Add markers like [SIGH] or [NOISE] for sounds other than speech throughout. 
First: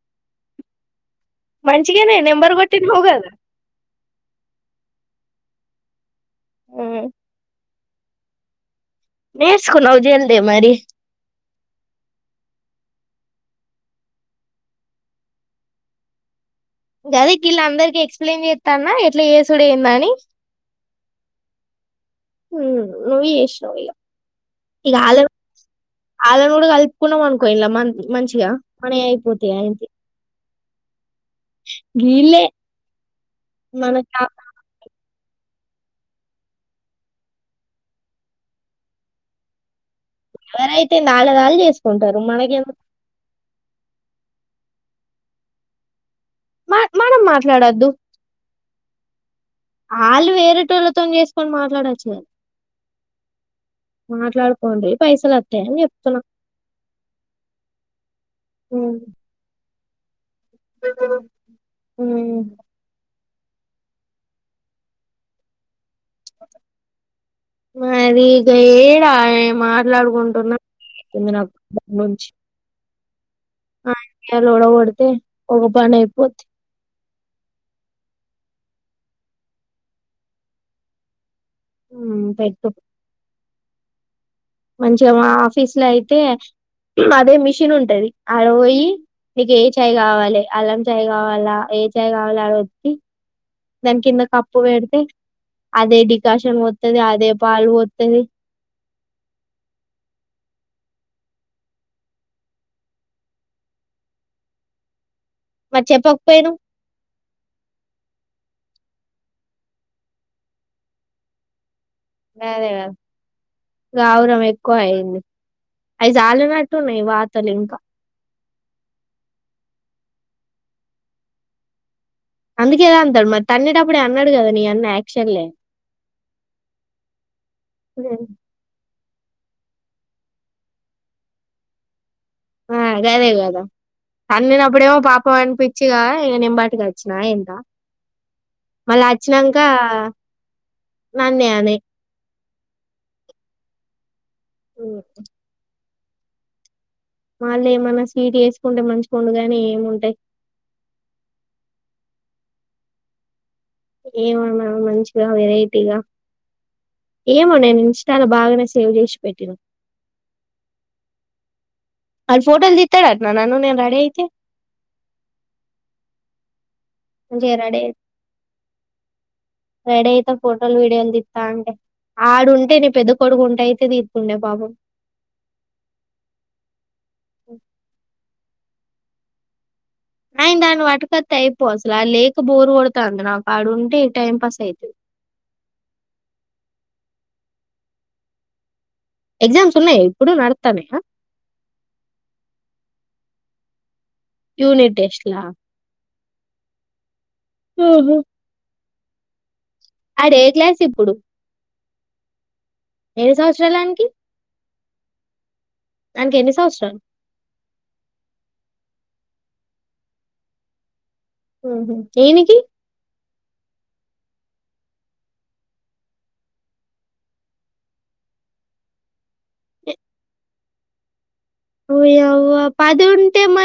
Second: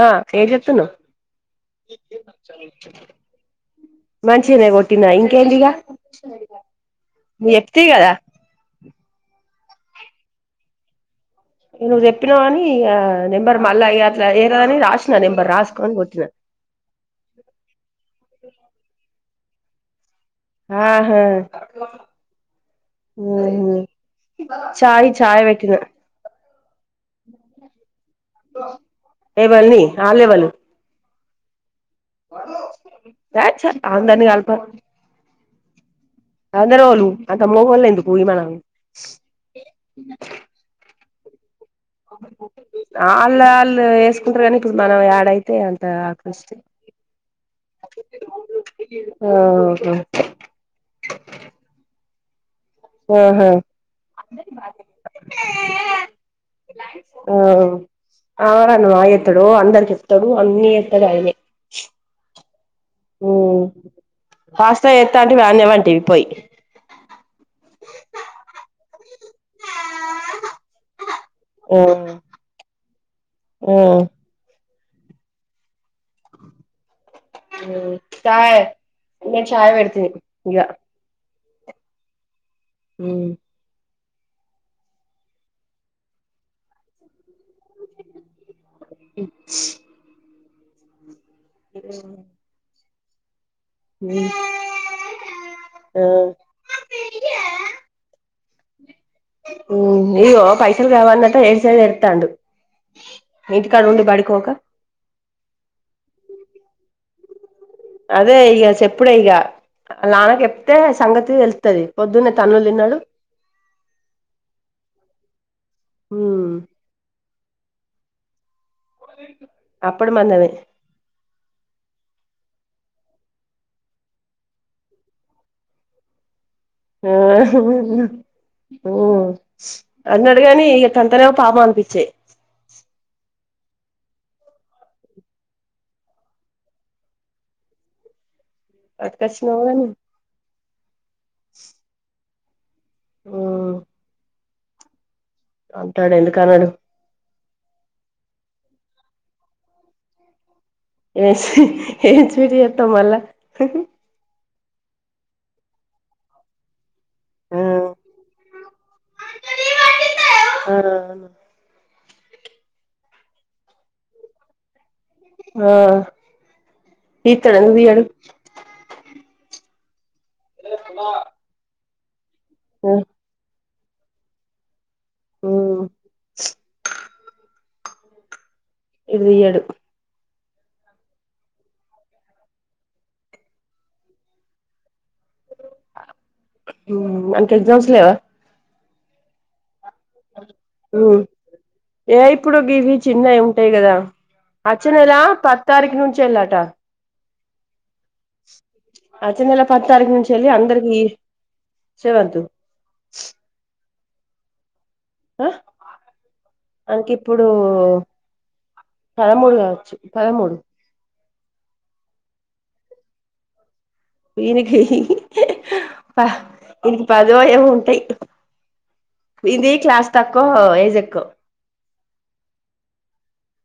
ఆ ఎమ్ చేతునవ్ మంచించిగేనే నెంబర్ కొట్టది హగద ఇన్నా ఇ కడిగా మీ తి కదా నర్స్కునావ్ జల్దే మరి నువ్వు చెప్పినావ అని నెంబర్ మళ్ళా అట్లా ఏరదని రాసిన నెంబర్ రాసుకోని కోటినా గదదికి ఇల్ల అందరిక ఎక్ప్లెయిన్ చేస్తానా ఇ ఏసుడ ఏంద అని ఆహా నువ్వు హు హు చేసినావు ఇగ చాయ్ చాయ వెటిన తోడు కలుపుకున్నాం అనుకో ఇ మ మంచిగా మనే అయిపోతా అంత ఎవల్ని ఆ చా మనకి అందరిని కలపక్ అందర వాళు అంతమ పోల్లే ఎందుకు పోయి మన ఎవర అయ్తే ఎంధి ఆళ్ళ అలధి చేస్త ఆ అలా వేసుకుంటారు కానీ ఇ మనం యాడయితే అంత ఆకృష్టి మ మనం మాట్లాడొద్దు ఆహా వాళ్ళు వేరేటోళ్ళతో చేసుకొని మట్లాడూచుగా ఆహుమ్ మాట్లాడుకోండి పైసలు వస్తాయని చెప్తున్నా ఆ ఆను మా ఎత్తుడు అందరికి తడు అని అయ్తడు అయినే ఉమ్ ఉ కాస్తా ఎత్తంట మానేవాంటివి మరి ఇక ఏడా మాట్లాడుకుంటున్నాంది నా ఉమ్ నుంచి ఆడ ఓడదు ఒక పన అయిపోతే చా నేను చాయ్ పెడ్తిని ఇగ ఉమ్ పే ఉమ్ మంచిగ మా ఆఫీస్లో అయితే అదే మిషన్ చిన్ ఉంటది ఆ రయి నీకు ఏ చాయ్ కావాలి అల్లం చాయ్ గా అళ్ళ ఏ జైయి్ కావాలి వా వద్ దాని కింద కప్పు పెడితే అదే ఆ డికాషన్ పోతది అదే పాలు పోతది నీయో పైసలు కావన్నంత ఏడు సై ఎతాండు నీటి కాడ ఉండి పడికోక మరి చెప్పకపోయాను అదే ఇక చెప్పుడే ఇక నా నాకెప్తే సంగతి వెళ్తుది అదే గౌరం ఎక్కువ అయింది అవి ఉమ్ చాలినట్టున్నాయి వాత తెలంక అప్పుడు మాందదే అందుకే గ అంటాడు మరి తన్నే తప్పుడే ఆనడు గా మీ అన్న అక్చుఅల్లీ ఆ ఉ అన్నాడుగాని ఇక తంతేనేమో పాపమనిపిచ్చే ఆ గదే కదా అమ్మి నప్పుడేమో పాపం అనిపించి ఇగ నేను బట్టుకోచ్చినా ఇంగ మళ్ళీ వచ్చినాక పట్టుకొచ్చినావు గాని నన్నయను ఆ ఓ అంటాడు ఎందుక అన్నాడు మళ్ళ ఏమన్నా స్వీట్ వేసుకుంటే మంచి గుండు గాని ఏముంటయ్ ఏ ఏచ్విడి వతే మల్ల ఏమన్నా మంచిగా వెరైటీగా ఏమో ఆ నేను ఇన్స్టాలో బాగానే సేవ్ చేసి పెట్టిను ఆలు ఫోటోలు తిత్తడంటన నన్ను నేను రెడీ అయితే ఆ ఈతడ మంచిగా రెడీ తీయడు రెడీ ఫోటోలు విడియోలు తీతాంటే ఆడు ఉంటే నీ పెద్ద కొడుకు ఉంటాయి తీ పుణ్య బబ అ ఇది ఏడు అయి దాన్ని వటుకత్ అయిపో అసలు లేక బోరు కొడత అంది నా పాడుంటే టైం పాస్ అవుతుంది అంటే ఎగ్జామ్స్ లేవ ఎగ్జామ్ ఇప్పుడ గీవి చిన్నవి ఉంటాయి కదా అచ్చన యూనిట్ ఎలా టెస్ట్‌లా? పత్ తారీఖ నేచిలాటా హుహు. అచ్చే నెల పద తారీ కు నుంచి ఆడు ఏ వెళ్ళి క్లాస్ అందరికీ చెవతు ఎని సమచ్రాలు వానికి ఆ సంవత్సరాలు? అనకి ఇప్పుడు పదమూడు కావచ్చు పదమూడు ఉహుమ్ ఏ నికి ఈయనకి ఈనకి పదో ఏమ ఉంటాయి ఇంది క్లాస్ తక్కువ ఏజ్ ఎక్కువ ఓ అయ్వా ఉంటే మ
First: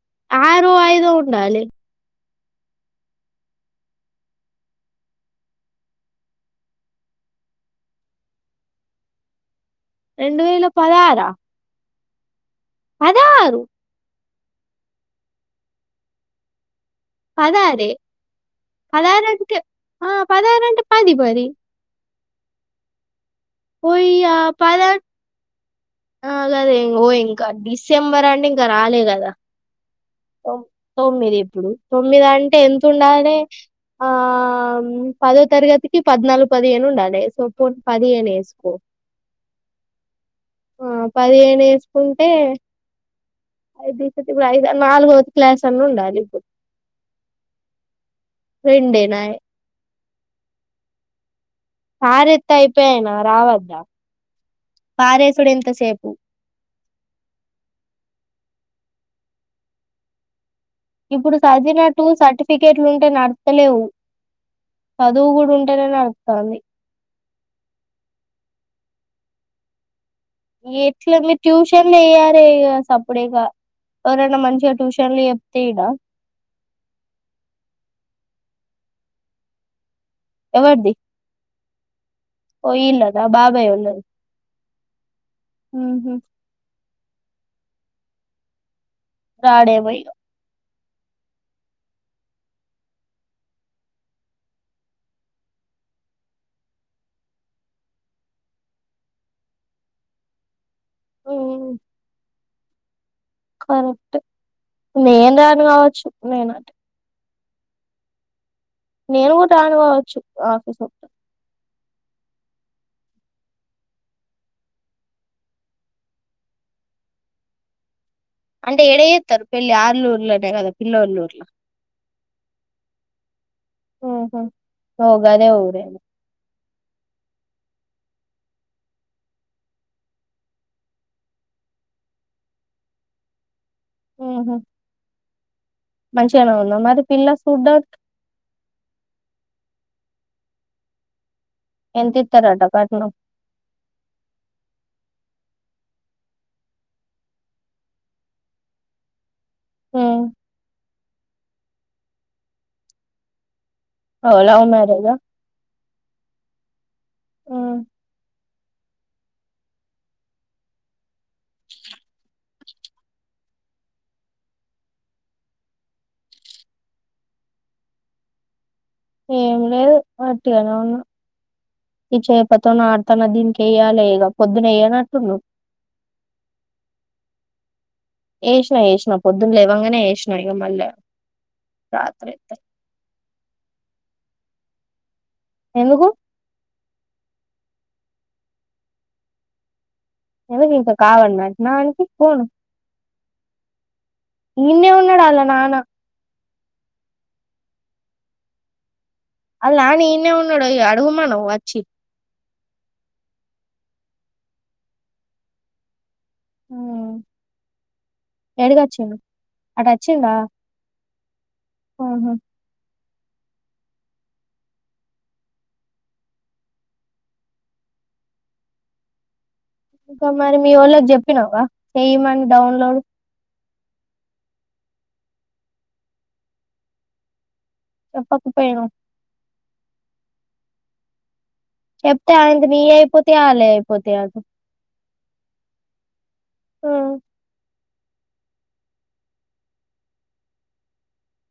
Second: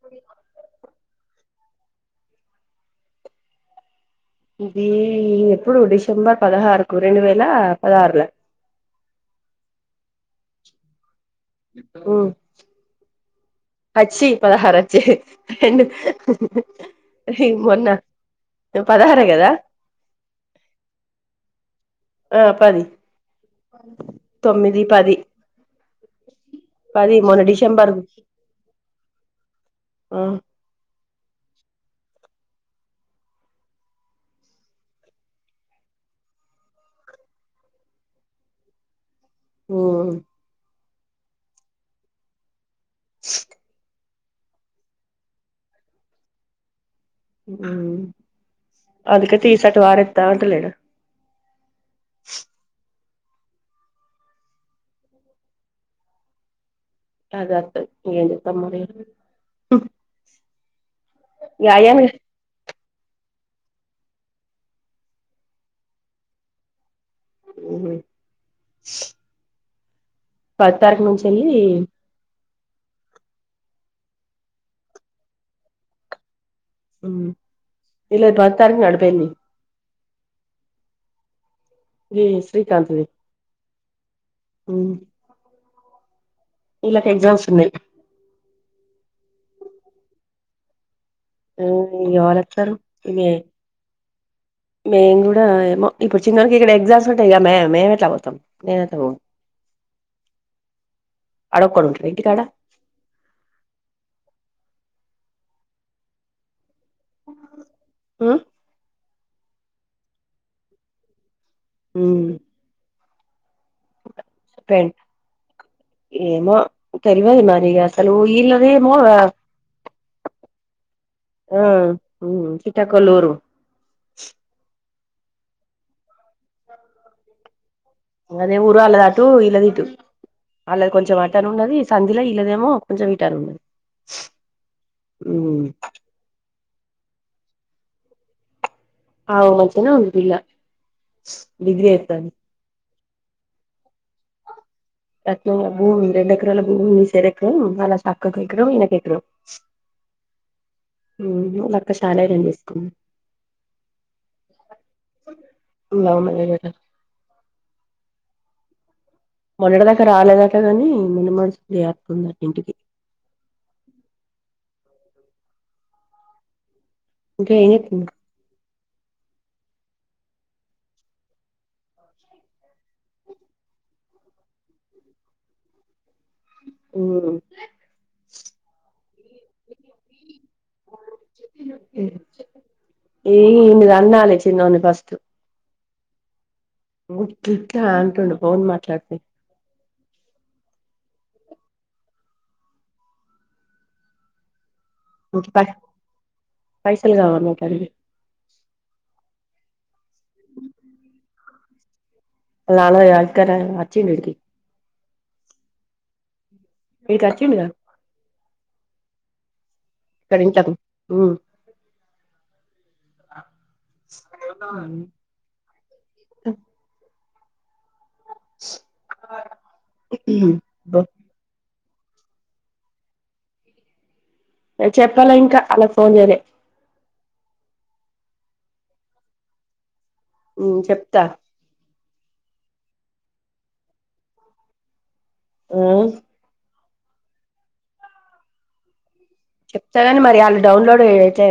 టీ ఆరు ఐదు ఉండాలే ఇది ఎప్పుడు డిసెంబర్ పదహారుకు రెండు వేల పదహారుల రెండు వేల పదహార ఉమ్ పదహారు చ్చి పదహారు అచ్చే పదహారే పదహారే కదా పాదారంటే ఆ పాదారంటే పది పది ఆ పది ఉయ్యా తొమ్మిది పదన్ పది ఆ కదా ఓ పది మొన్న ఇంకా డిసెంబర్ అంటే ఇంకా రాలే కదా ఉమ్ తొమ్మిది ఇప్పుడు తొమ్మిది అంటే ఎంత ఉండాలి ఆ పదో తరగతికి పద్నాలుగు పదిహేను ఉండాలి సో ప పదిహేను వేసుకో ఉమ్ ఆ పదిహేను వేసుకుంటే అ కూడా ఐద నాలుగవది క్లాస్ అన్న ఉండాలి ఇప్పుడు ఉమ్ రెండేనా అందుక తీసట్టు వార దాటలేడు పారెత్తే అయిపోయనా రావద్దా పారసుడు ఎంతసేపు [UNINTELLIGIBLE] ఏం చెతమ్ మరి ఇప్పుడు ఇగ అయ్యాను సద్వినట్టు సర్టిఫికేట్ ఇట్లు ఉంటే నడతలేవు చదువు కూడా ఉంటేనే నడుస్తుంది ఉహుమ్ ఎట్ల ట్యూషన్లు వయ్యారే సప్పుడేక ఎవరనా మంచిగా ట్యూషన్లు చెప్తే ఈడా ఇలా మతారుంగ అడపోేంది ఎవరిది శ్రీకాంత్ది పోయిల్లట ఆ బాబాయ ఉ లేదు ఊహు ఈల్ల కెగ్జామ్స్ ఉన్నాయ్ రాడేమొ ఇగ ఎవలొత్తారు మే మేము కూడా ఏమో ఇప్పుడు చిన్నవరకి ఇక్కడ ఎగ్జామ్స్ ఉంటాయి మే మేము ఎట్లా పోతాం మే ఎ పో అడ ఉమ్ కొఇంటి కాడా కరెక్ట్ నేను రాను గావచ్చు నేనంటే అ నేను గూడా రానుకోవచ్చు ఆఫీస్ ఒకక్క ఊ ఏమో తెలివదు మరి అలు ఇల్దే అంటే మ ఏడ చేత్తరు పెళ్లి ఆర్లూర్లోనే కదా పిల్లోల్లూర్ల ఆ చిట్టకలూరు పోగాదే ఊరే అదే ఊరు వాళ్ళ దటు ఇళ్లది ఇటు వాళ్ళ కొంచెం వాటని ఉన్నది సంధిలో ఇల్లదేమో కొంచెం వటని ఉండది ఊహు ఉ మంచిగానే ఉందాం మరి పిల్ల చూడ్డా అవు మంచిగనే ఉంది పిల్ల డిగ్రీ ఎంత చేత్తాంది ఇత్తారంట కట్నం కట్నం ల భూమి మి రెండ ఎక్కరాాల పూమి నున్ని సరకుర నాలా సాాక్కా క కేకరంయన్న క కేకరం ఉ అదక్క శాల అంపిసుకు ఓ లవ్ మేరేజ లవ్ మ్యారేజ్ అట ఉ మొన్నడ దాకా రాలేదట కాని మన్న మసు చేరుతుంది ఇంటికి ఇంకా ఎ ఏం లేదు అట్టిగానే ఉన్నా ఈ చేపతోన్న ఆడుతన్న దీనికి వెయ్యాలి ఇక పొద్దున వెయ్యానట్టుండవు మ్మ్ ఎషినా ఎషినా పొద్దున్న లేవంగానే వసినా ఇక మళ్ళ రాత్రి అ అన్నాలి చిన్నోని ఫస్ట్ ఎందుకు అంటుండు బవున్ మాట్లాడితే ఏవి కవడనా నానికి కోన ఈన్నే ఉన్నాడాల్ల పై నాన్న పైసలు కావన్నటది ఇన్నేవవు నోడు అడుగుుమా్చ్చ చి ఆళ్ళ నాన్న ఇక్కడ అచ్చిడిడికి ఏడిగ అటు వచ్చిందహ ఇక్కడ ఇంట్లకు అ అ ఇంకా మరి మీ వోళ్ళకి చెప్పినావా చెయ్య మను డౌన్లోడ్ చెప్పాలా ఇంకా అలాగ ఫోన్ చేయలే చెప్పకపోయిన్నావ్ ఉమ్ చెప్తా చెప్తే అంది మీ అయిపోత అళ అయిపోత అ ఆ ఆ చెప్తా కాని మరి వాళ్ళు డౌన్లోడ్ అయితే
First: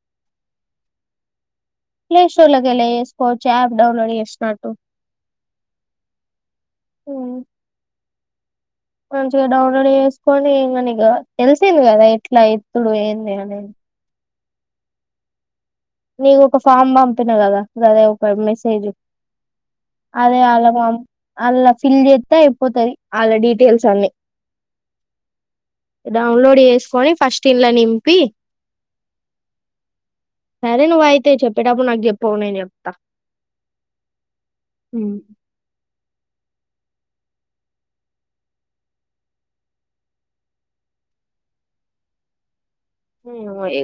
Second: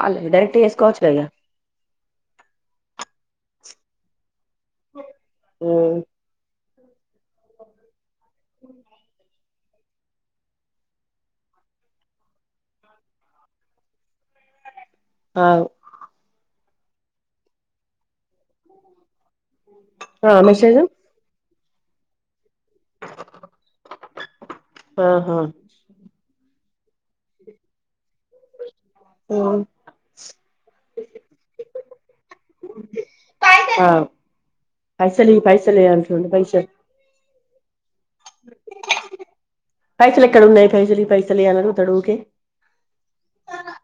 వాళ్ డైరెక్ట్ చేసుకోవచ్చు ఇగ ప్లే స్టోర్ లగేల స్కోవర్చ్ ఆప్ డౌన్లోడ్ చే అమ్ అమ్ మంచిగా డౌన్లోడ్ చేసుకొని మన తెలిసింది కదా ఎట్లా ఇత్తుడు ఏంది అని కాదు నీకు ఒక ఫామ్ పంపిన కదా అదే ఒక మెసేజ్ ఆ అదే అలా మెసేజ్ అలా ఫీల్ చెతే పోతాయి వాళ్ళ డీటెయిల్స్ అన్ని ఆహా డౌన్లోడ్ చేసుకొని ఫస్ట్ ఇన్ల నింపి ఆమ్ సరే నువ్వు అయితే చెప్పేటప్పుడు నా చెప్ప నేను చెప్పతా ఆ రెండు పైసాల్ పైసల ఎక్కడున్నాయి పైసలి ఇ పైసలే ఇ అని అడగతాడు ఉకే ఇ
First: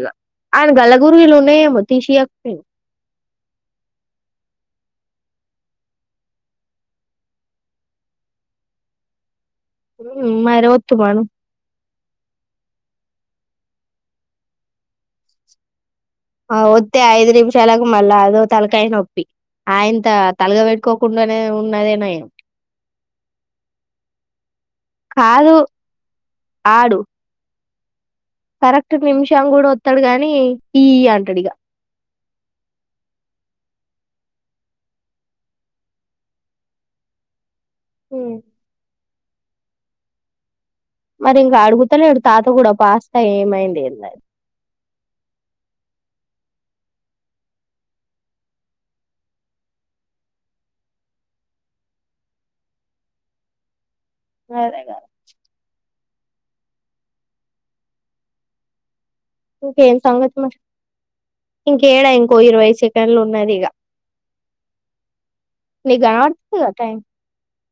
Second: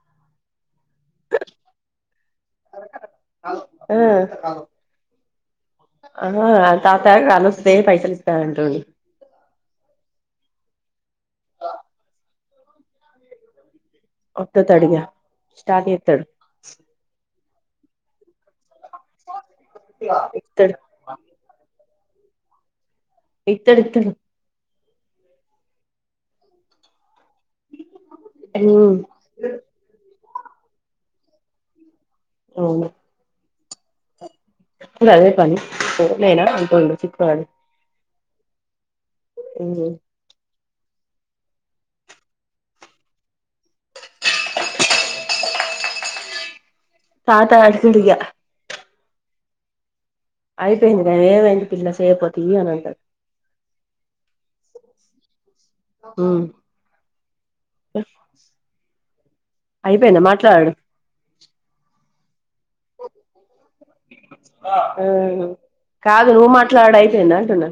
ఆన్ గల గుర్గిలు న మ తీసి ఆక్తను ఆ ఆ తాత ఆలోస్తంది పైసలు ఇస్తా అంటుడి మా ర ఒచ్చూ మను ఒట్ట త అడిగా స్ట ఆ వద్ే అయి్రిీ చెలగ మళ్ళా అదో తలకాయ నొప్పి ఆయంత ఇత్తడు తలగబెట్టుకోకుండానే ఉన్నదేనాయ ఇతడు ఇత్తడు కాదు ఆడు కరెక్ట్ ఉమ్ నిమిషం కూడా వస్తాడు గాని ఈ ఆంటడిగా అవును అదే పని పోనాయినా అంటుడు చక్కుకొని హమ్ అమ్ మరి ఇంకా అడుగుతలేడు తాత కూడా పాస్త ఏమైంది ఏ తాత అడుకుడిగా అయిపోయింది కానీ ఏమైంది పిల్ల సయపోత ఇ అని అంటారు అరే కా ఆ ఇంకేం సంగతి మరి ఇంకేడా ఇంకో ఇరవై సెకండ్లు ఉన్నది ఇక ఆ నీకు కాదు నువ్వు అనపడుతుంది కదా మాట్లాడు టైం అయిపోయిందా అంటున్నా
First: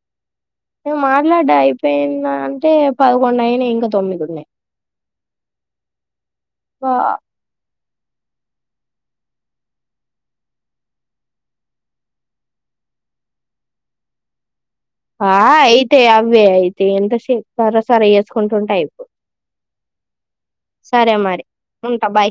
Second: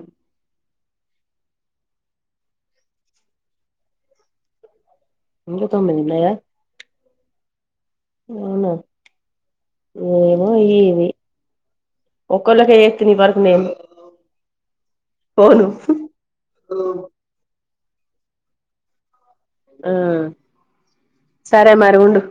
ను మాట్లాడ్డా అయిపోయింద అంటే పదకొండు అయినాయి ఇంకా తొమ్మిదిన్నాయి ఇక తమన్నా అవునా ఏమో ఇది ఒక్కళ్ళకే చేస్త నీ వరకు నేను ఆ ఫోను యితే అవ్వ అయితే ఎంత స సర సర చేసుకుంటుంటాయిప్పు ఆ మరి సరే మరి ఉంటా ఉడు బాయ్